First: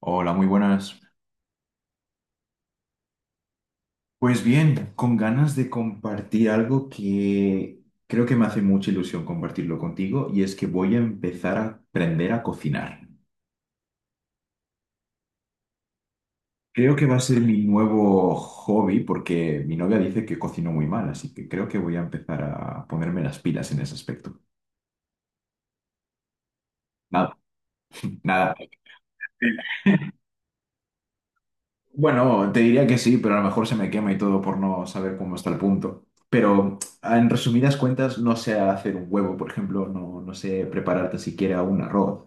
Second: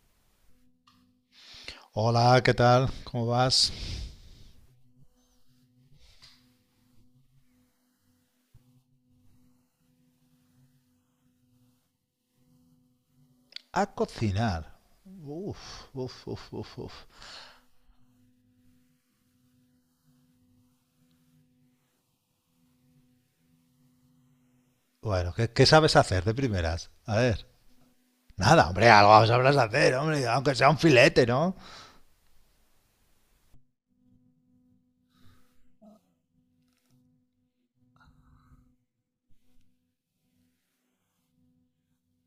Hola, muy buenas. Hola, ¿qué tal? ¿Cómo vas? Pues bien, con ganas de compartir algo que creo que me hace mucha ilusión compartirlo contigo y es que voy a empezar a aprender a cocinar. A cocinar. Uf, uf, uf, uf, Creo que uf. va a ser mi nuevo hobby porque mi novia dice que cocino muy mal, así que creo que voy a empezar a ponerme las pilas en ese aspecto. Bueno, ¿qué sabes hacer de primeras? A Nada, ver. nada. Nada, hombre, algo sabrás hacer, hombre, aunque sea un filete, ¿no? Bueno, te diría que sí, pero a lo mejor se me quema y todo por no saber cómo está el punto. Pero en resumidas cuentas, no sé hacer un huevo, por ejemplo, no, no sé prepararte siquiera un arroz.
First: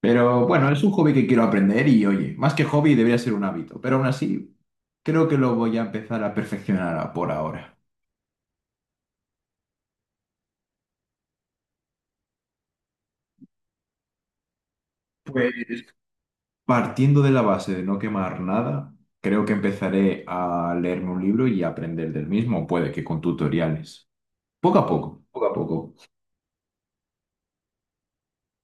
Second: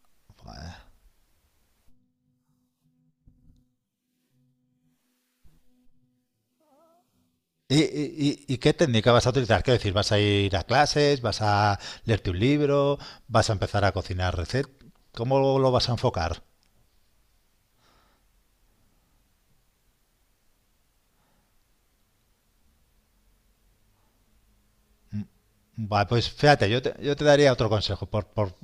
Pero bueno, es un hobby que quiero aprender y oye, más que hobby debería ser un hábito, pero aún así creo que lo voy a empezar a perfeccionar por ¿Y, ahora. y, y- y qué técnica vas a utilizar? Quiero decir, ¿vas a ir a clases? ¿Vas a leerte un libro? ¿Vas a empezar a cocinar recetas? ¿Cómo lo Pues vas a enfocar? partiendo de la base de no quemar nada, creo que empezaré a leerme un libro y a aprender del mismo, puede que con tutoriales. Poco a poco, poco a poco. Vale, pues fíjate, yo te daría otro consejo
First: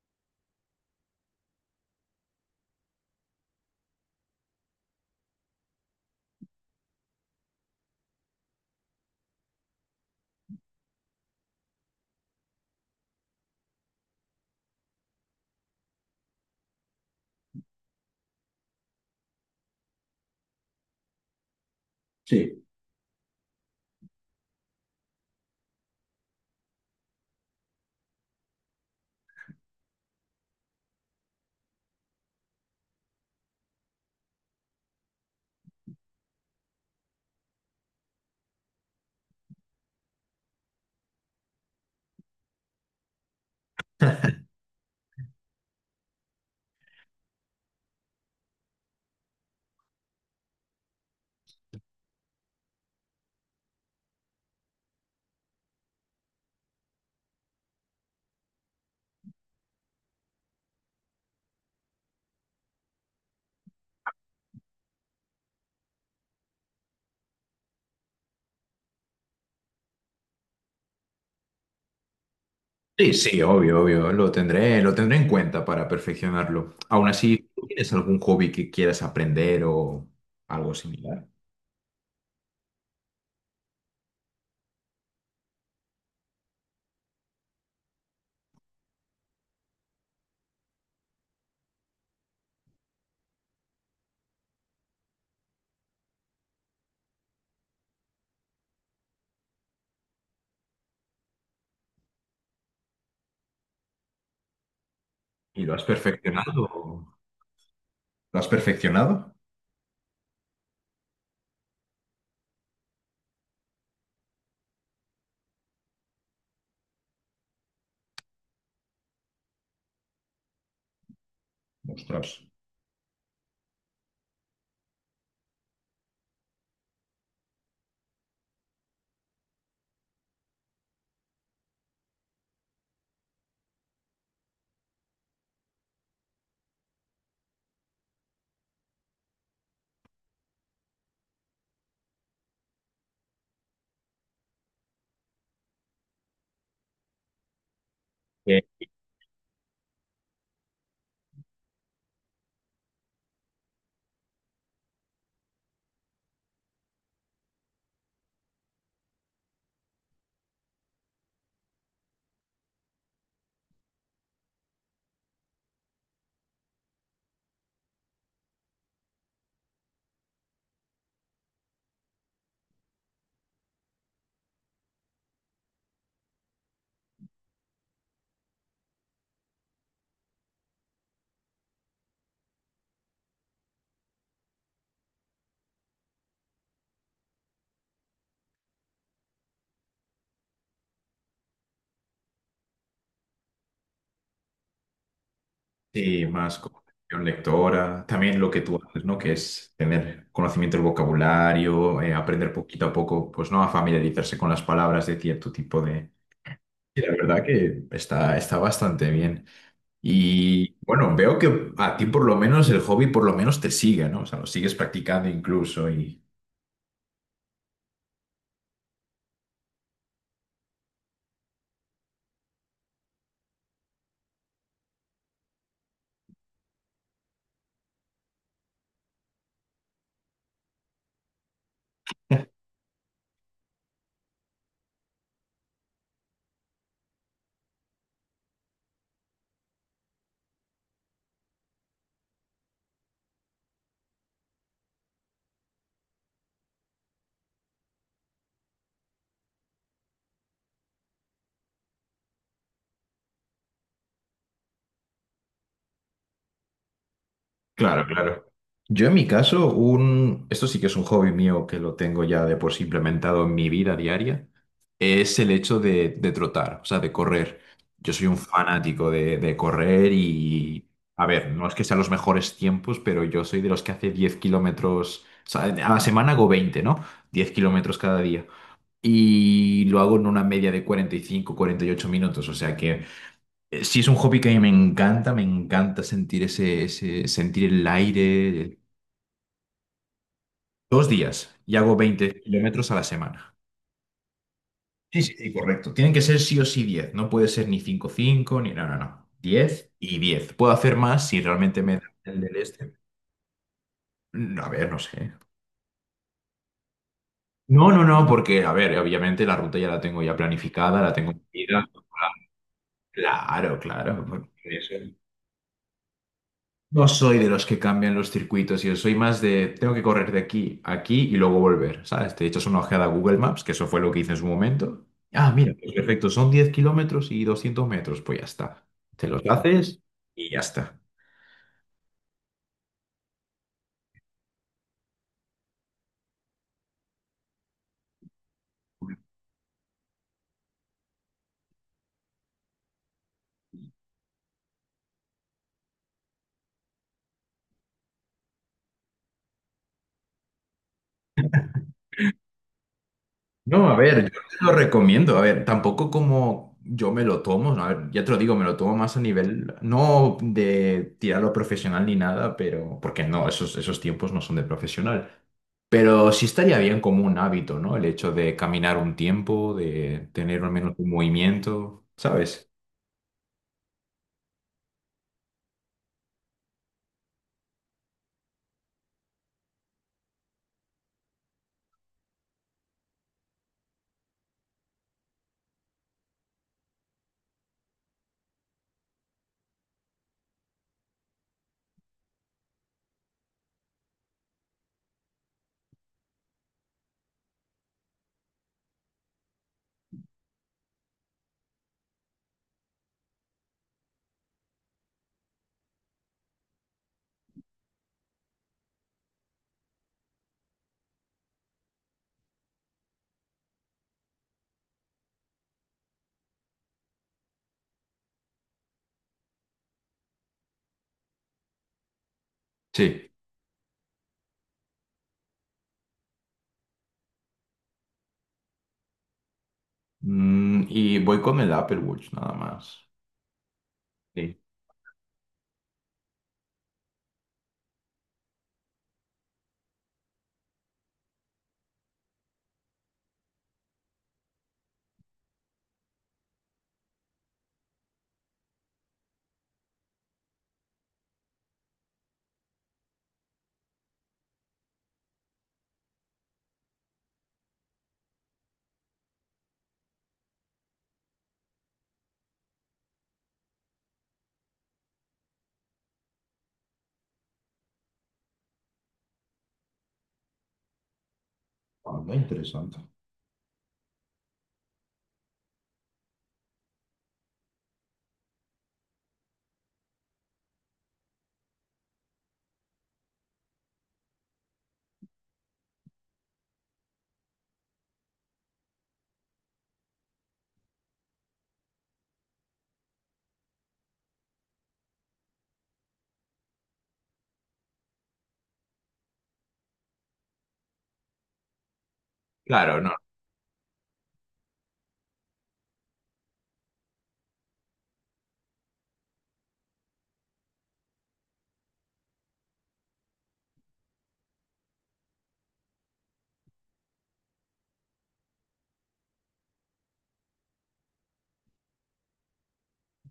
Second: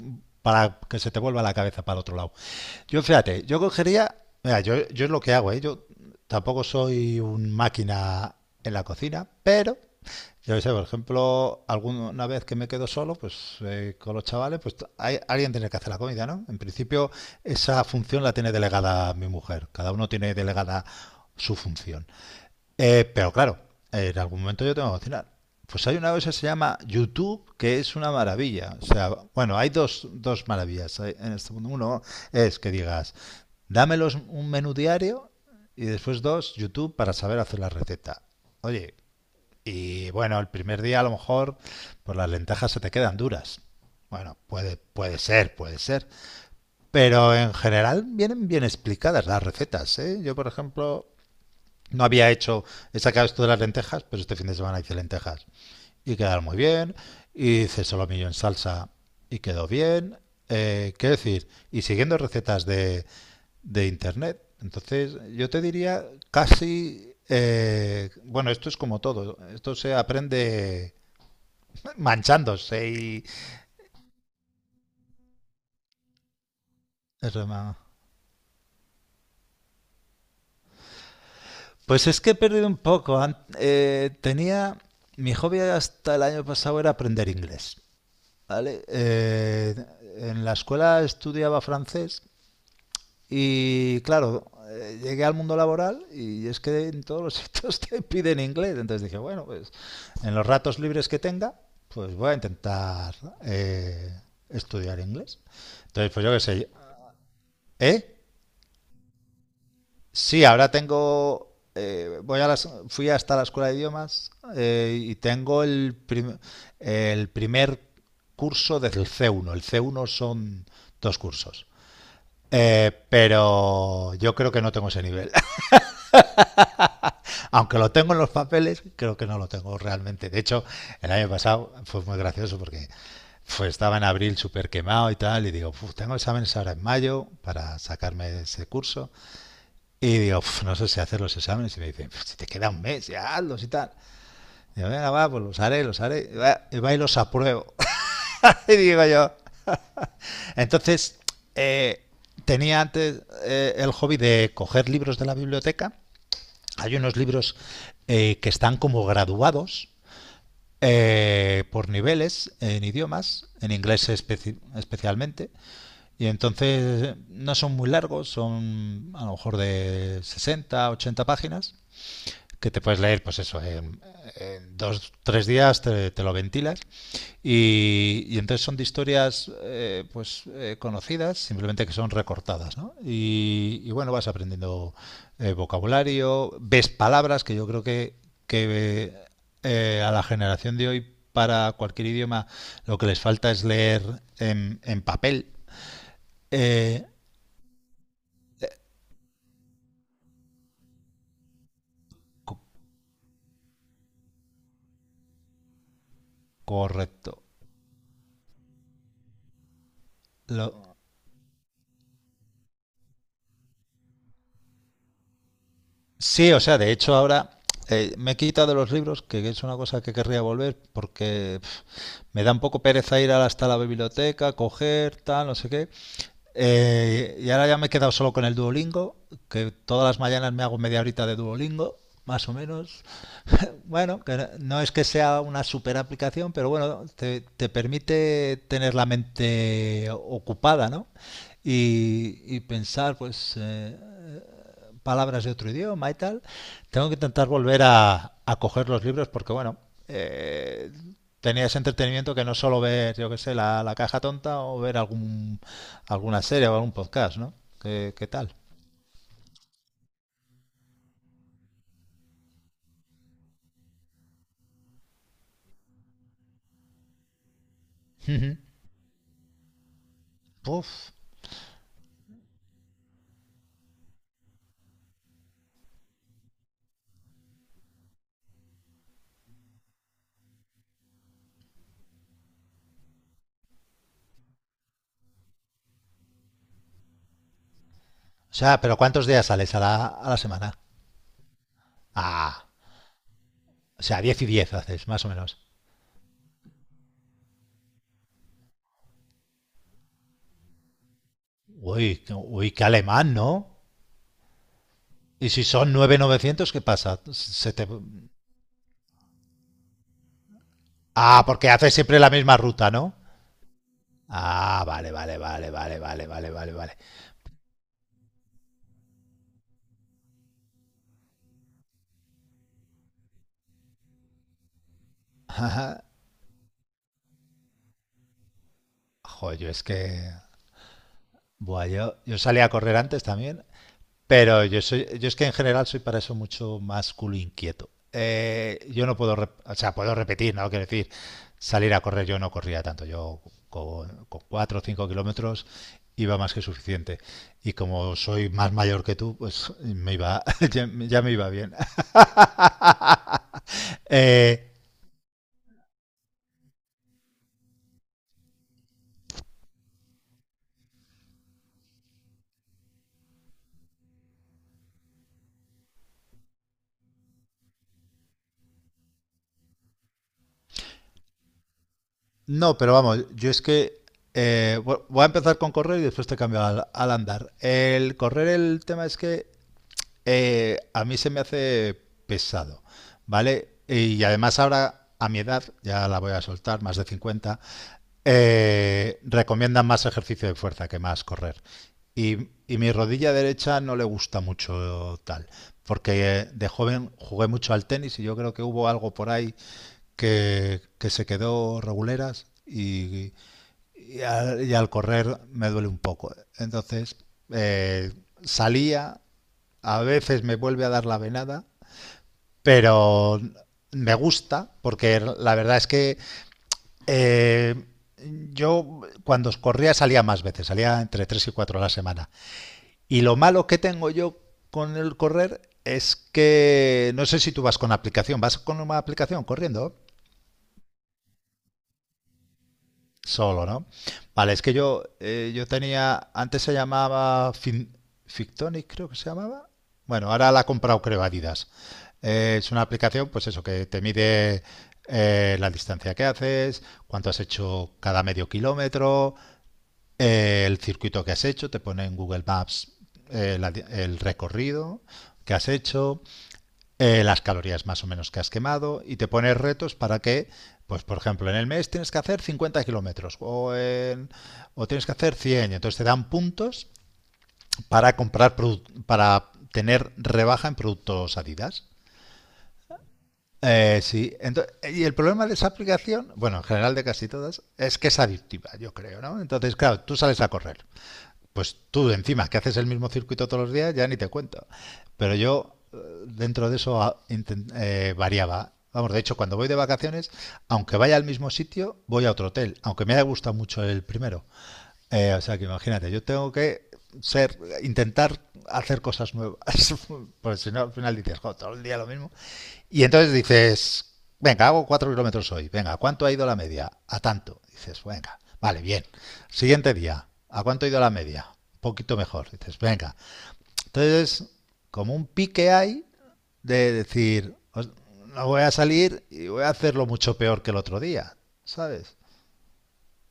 para que se te vuelva la cabeza para el otro lado. Yo fíjate, yo cogería, mira, yo es lo que hago, ¿eh? Yo tampoco soy un máquina en la cocina, pero yo qué sé. Por ejemplo, alguna vez que me quedo solo, pues con los chavales, pues hay, alguien tiene que hacer la comida, ¿no? En principio, esa función la tiene delegada mi mujer. Cada uno tiene delegada su función. Sí. Pero claro, en algún momento yo tengo que cocinar. Pues hay una cosa que se llama YouTube, que es una maravilla. O sea, bueno, hay dos maravillas en este mundo. Uno es que digas, dámelos un menú diario, y después dos, YouTube para saber hacer la receta. Oye, y bueno, el primer día a lo mejor pues las lentejas se te quedan duras. Bueno, puede ser, puede ser. Pero en general vienen bien explicadas las recetas, ¿eh? Yo, por ejemplo, no había hecho, he sacado esto de las lentejas, pero este fin de semana hice lentejas. Y quedaron muy bien. Y hice solomillo en salsa y quedó bien. ¿Qué decir? Y siguiendo recetas de internet. Entonces, yo te diría casi, bueno, esto es como todo. Esto se aprende manchándose Sí, y... sí, obvio, obvio, lo tendré en cuenta para perfeccionarlo. Aún así, ¿tú tienes algún hobby que quieras aprender o algo similar? Pues es que he perdido un poco. Tenía... Mi hobby hasta el año pasado era aprender inglés. ¿Vale? En la escuela estudiaba francés y, claro, llegué al mundo laboral y es que en todos los sitios te piden inglés. Entonces dije, bueno, pues en los ratos libres que tenga, pues voy a intentar, eh, estudiar inglés. ¿Y lo has Entonces, pues yo qué sé, perfeccionado? ¿eh? ¿Lo has perfeccionado? Sí, ahora tengo. Voy a fui hasta la escuela de idiomas, y tengo el primer curso desde el C1. El C1 son dos cursos. Ostras. Pero yo creo que no tengo ese nivel. Aunque lo tengo en los papeles, creo que no lo tengo realmente. De hecho, el año pasado fue muy gracioso porque estaba en abril súper quemado y tal, y digo, "Uf, tengo exámenes ahora en mayo para sacarme ese curso." Y digo, "Uf, no sé si hacer los exámenes." Y me dicen, si te queda un mes, ya hazlos y tal. Digo, venga, va, pues los haré, los haré. Y va y los apruebo. Eh, Y digo yo. Entonces, eh, tenía antes, el hobby de coger libros de la biblioteca. Hay unos libros, que están como graduados, por niveles en idiomas, en inglés especialmente. Y entonces, no son muy largos, son a lo mejor de 60 80 páginas, que te puedes leer, pues eso, en dos, tres días te, te lo ventilas. Entonces son de historias, pues conocidas, simplemente que son recortadas, ¿no? Y, y, bueno, vas aprendiendo, vocabulario, ves palabras que yo creo que a la generación de hoy para cualquier idioma lo que les falta es leer en papel. sí, más Eh, comprensión lectora, también lo que tú haces, ¿no? Que es tener conocimiento del vocabulario, aprender co- poquito a poco, pues no, a familiarizarse con las palabras de cierto tipo de... Y la Correcto. verdad que está bastante bien. Y Lo, bueno, veo que a ti por lo menos el hobby por lo menos te sigue, ¿no? O sea, lo sigues practicando incluso y... Sí, o sea, de hecho ahora, me he quitado los libros, que es una cosa que querría volver, porque pf, me da un poco pereza ir hasta la biblioteca, coger, tal, no sé qué. Y ahora ya me he quedado solo con el Duolingo, que todas las mañanas me hago media horita de Duolingo, más o menos. Bueno, que no es que sea una super aplicación, pero bueno, te permite tener la mente ocupada, ¿no? Y pensar, pues, palabras de otro idioma y tal. Tengo que intentar volver a coger los libros porque, bueno, eh, tenía ese entretenimiento que no es solo ver, yo qué sé, la caja tonta o ver algún, alguna serie o algún podcast, ¿no? Claro, ¿Qué claro. tal? Yo en mi caso, un... esto sí que es un hobby mío que lo tengo ya de por sí implementado en mi vida diaria, es el hecho de trotar, o sea, de correr. Yo soy un fanático de correr y... Puf. A ver, no es que sean los mejores tiempos, pero yo soy de los que hace 10 kilómetros, o sea, a la semana hago 20, ¿no? 10 kilómetros cada día. Y lo hago en una media de 40, 45, 48 minutos. O sea que sí es un hobby que a mí me encanta sentir sentir el O aire. sea, pero ¿cuántos días sales a la semana? Dos días y hago veinte Ah, kilómetros a la semana. o sea, 10 y 10 haces, Sí, más o sí, sí, menos. correcto. Tienen que ser sí o sí 10. No puede ser ni 5 5 ni... No, no, no. 10 y 10. Puedo hacer más si realmente me da Uy, el del uy, qué este. alemán, ¿no? Mm, a ver, no sé. Y si son nueve novecientos, ¿qué pasa? Se te... No, no, no, porque, a ver, obviamente la ruta ya la tengo ya planificada, la tengo Ah, porque medida. haces siempre la misma ruta, ¿no? Claro, claro, por Ah, eso. vale, vale, vale, vale, vale, vale, vale, vale. No soy de los que cambian los circuitos, yo soy más de tengo que correr de aquí a aquí y luego volver, ¿sabes? Te echas una ojeada a Google Maps, que eso fue lo que hice en su momento. Ah, mira, pues perfecto, son 10 kilómetros y 200 metros, pues ya está. Te los, Joder, claro, yo es haces que. y ya está. Buah, yo salí a correr antes también, pero yo es que en general soy para eso mucho más culo inquieto. Yo no puedo, o sea, puedo repetir, ¿no? Quiero decir, salir a correr yo no corría tanto, yo con 4 o 5 kilómetros iba más que suficiente. Y como soy más mayor que tú, pues me iba, ya me iba bien. No, a ver, yo te lo Eh, recomiendo. A ver, tampoco como yo me lo tomo, ¿no? A ver, ya te lo digo, me lo tomo más a nivel, no de tirarlo profesional ni nada, pero porque no, esos tiempos no son de profesional. Pero sí estaría bien como un hábito, ¿no? El hecho de caminar un tiempo, de tener al menos un movimiento, ¿sabes? No, pero vamos, yo es que voy a empezar con correr y después te cambio al andar. El correr, el tema es que, a mí se me hace pesado, ¿vale? Y además ahora, a mi edad, ya la voy a soltar, más de 50. Recomiendan más ejercicio de fuerza que más correr. Y mi rodilla derecha no le gusta mucho tal, porque, de joven jugué mucho al tenis y yo creo que hubo algo por ahí que se quedó reguleras y al correr me duele un poco. Entonces, eh, salía, a veces me vuelve a dar la venada, pero me gusta porque la verdad es que, eh, yo cuando corría salía más veces, salía entre 3 y 4 a la semana. Y Sí. lo malo que tengo yo con el correr es que no sé si tú vas con aplicación, ¿vas con una aplicación corriendo? Mm, y voy con el Apple Watch, nada más. Solo, ¿no? Vale, Sí. es que yo, yo tenía, antes se llamaba Fictonic, creo que se llamaba. Bueno, ahora la ha comprado, creo, Adidas. Es una aplicación, pues eso, que te mide, la distancia que haces, cuánto has hecho cada medio kilómetro, el circuito que has hecho, te pone en Google Maps, el recorrido que has hecho, las calorías más o menos que has quemado y te pones retos para que, pues por ejemplo, en el mes tienes que hacer 50 kilómetros o tienes que hacer 100, entonces te dan puntos para comprar, para tener rebaja en productos Adidas. Ah, muy interesante. Sí, entonces y el problema de esa aplicación, bueno, en general de casi todas, es que es adictiva, yo creo, ¿no? Entonces, claro, tú sales a correr pues tú encima, que haces el mismo circuito todos los días, ya ni te cuento. Pero yo, dentro de eso variaba. Vamos, de hecho, cuando voy de vacaciones, aunque vaya al mismo sitio, voy a otro hotel, aunque me haya gustado mucho el primero. O sea que imagínate, yo tengo que ser, intentar hacer cosas nuevas. Porque si no, al final dices, "Jo, todo el día lo mismo." Claro, Y no. entonces dices, venga, hago 4 kilómetros hoy, venga, ¿cuánto ha ido la media? A tanto. Dices, venga, vale, bien. Siguiente día, ¿a cuánto ha ido la media? Un poquito mejor. Dices, venga. Entonces, como un pique hay de decir, no voy a salir y voy a hacerlo mucho peor que el otro día, ¿sabes?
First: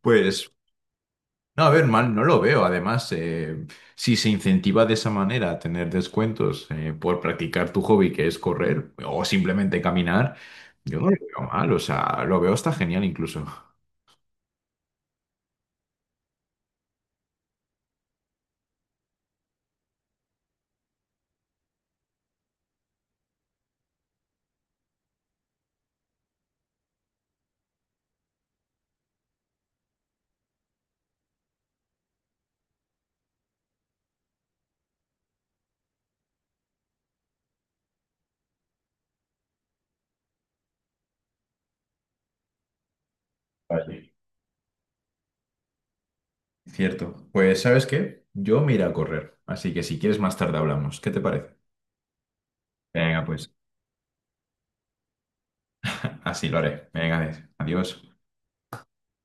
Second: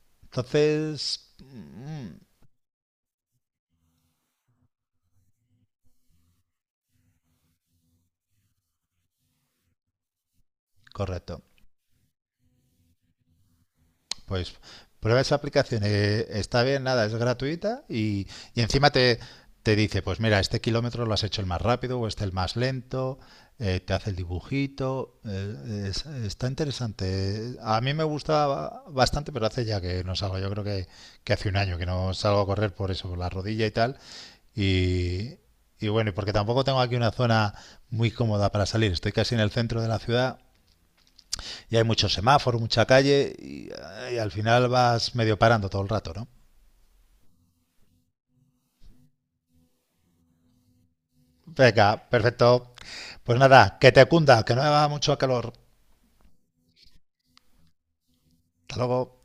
Pues, Entonces, no, a ver, mm, mal mm, no lo veo. Además, si se incentiva de esa manera a tener descuentos por practicar tu hobby, que es correr o simplemente caminar, yo no lo correcto. veo mal. O sea, lo veo hasta genial incluso. Pues prueba esa aplicación, está bien, nada, es gratuita y encima te dice, pues mira, este kilómetro lo has hecho el más rápido o este el más lento, te hace el dibujito, está interesante. A mí me gusta bastante, pero hace ya que no salgo, yo creo que hace un año que no salgo a correr por eso, por la rodilla y tal. Y, y bueno, y porque tampoco tengo aquí una zona muy cómoda para salir, estoy casi en el centro de la ciudad y hay muchos semáforos, mucha calle y, Vale. y al final vas medio parando todo el rato, ¿no? Cierto. Pues, ¿sabes qué? Yo me iré a correr. Así que si quieres más tarde hablamos. ¿Qué te parece? Venga, perfecto. Venga, Pues pues nada, que te cunda, que no haga mucho calor. así lo haré. Venga, adiós. Hasta luego.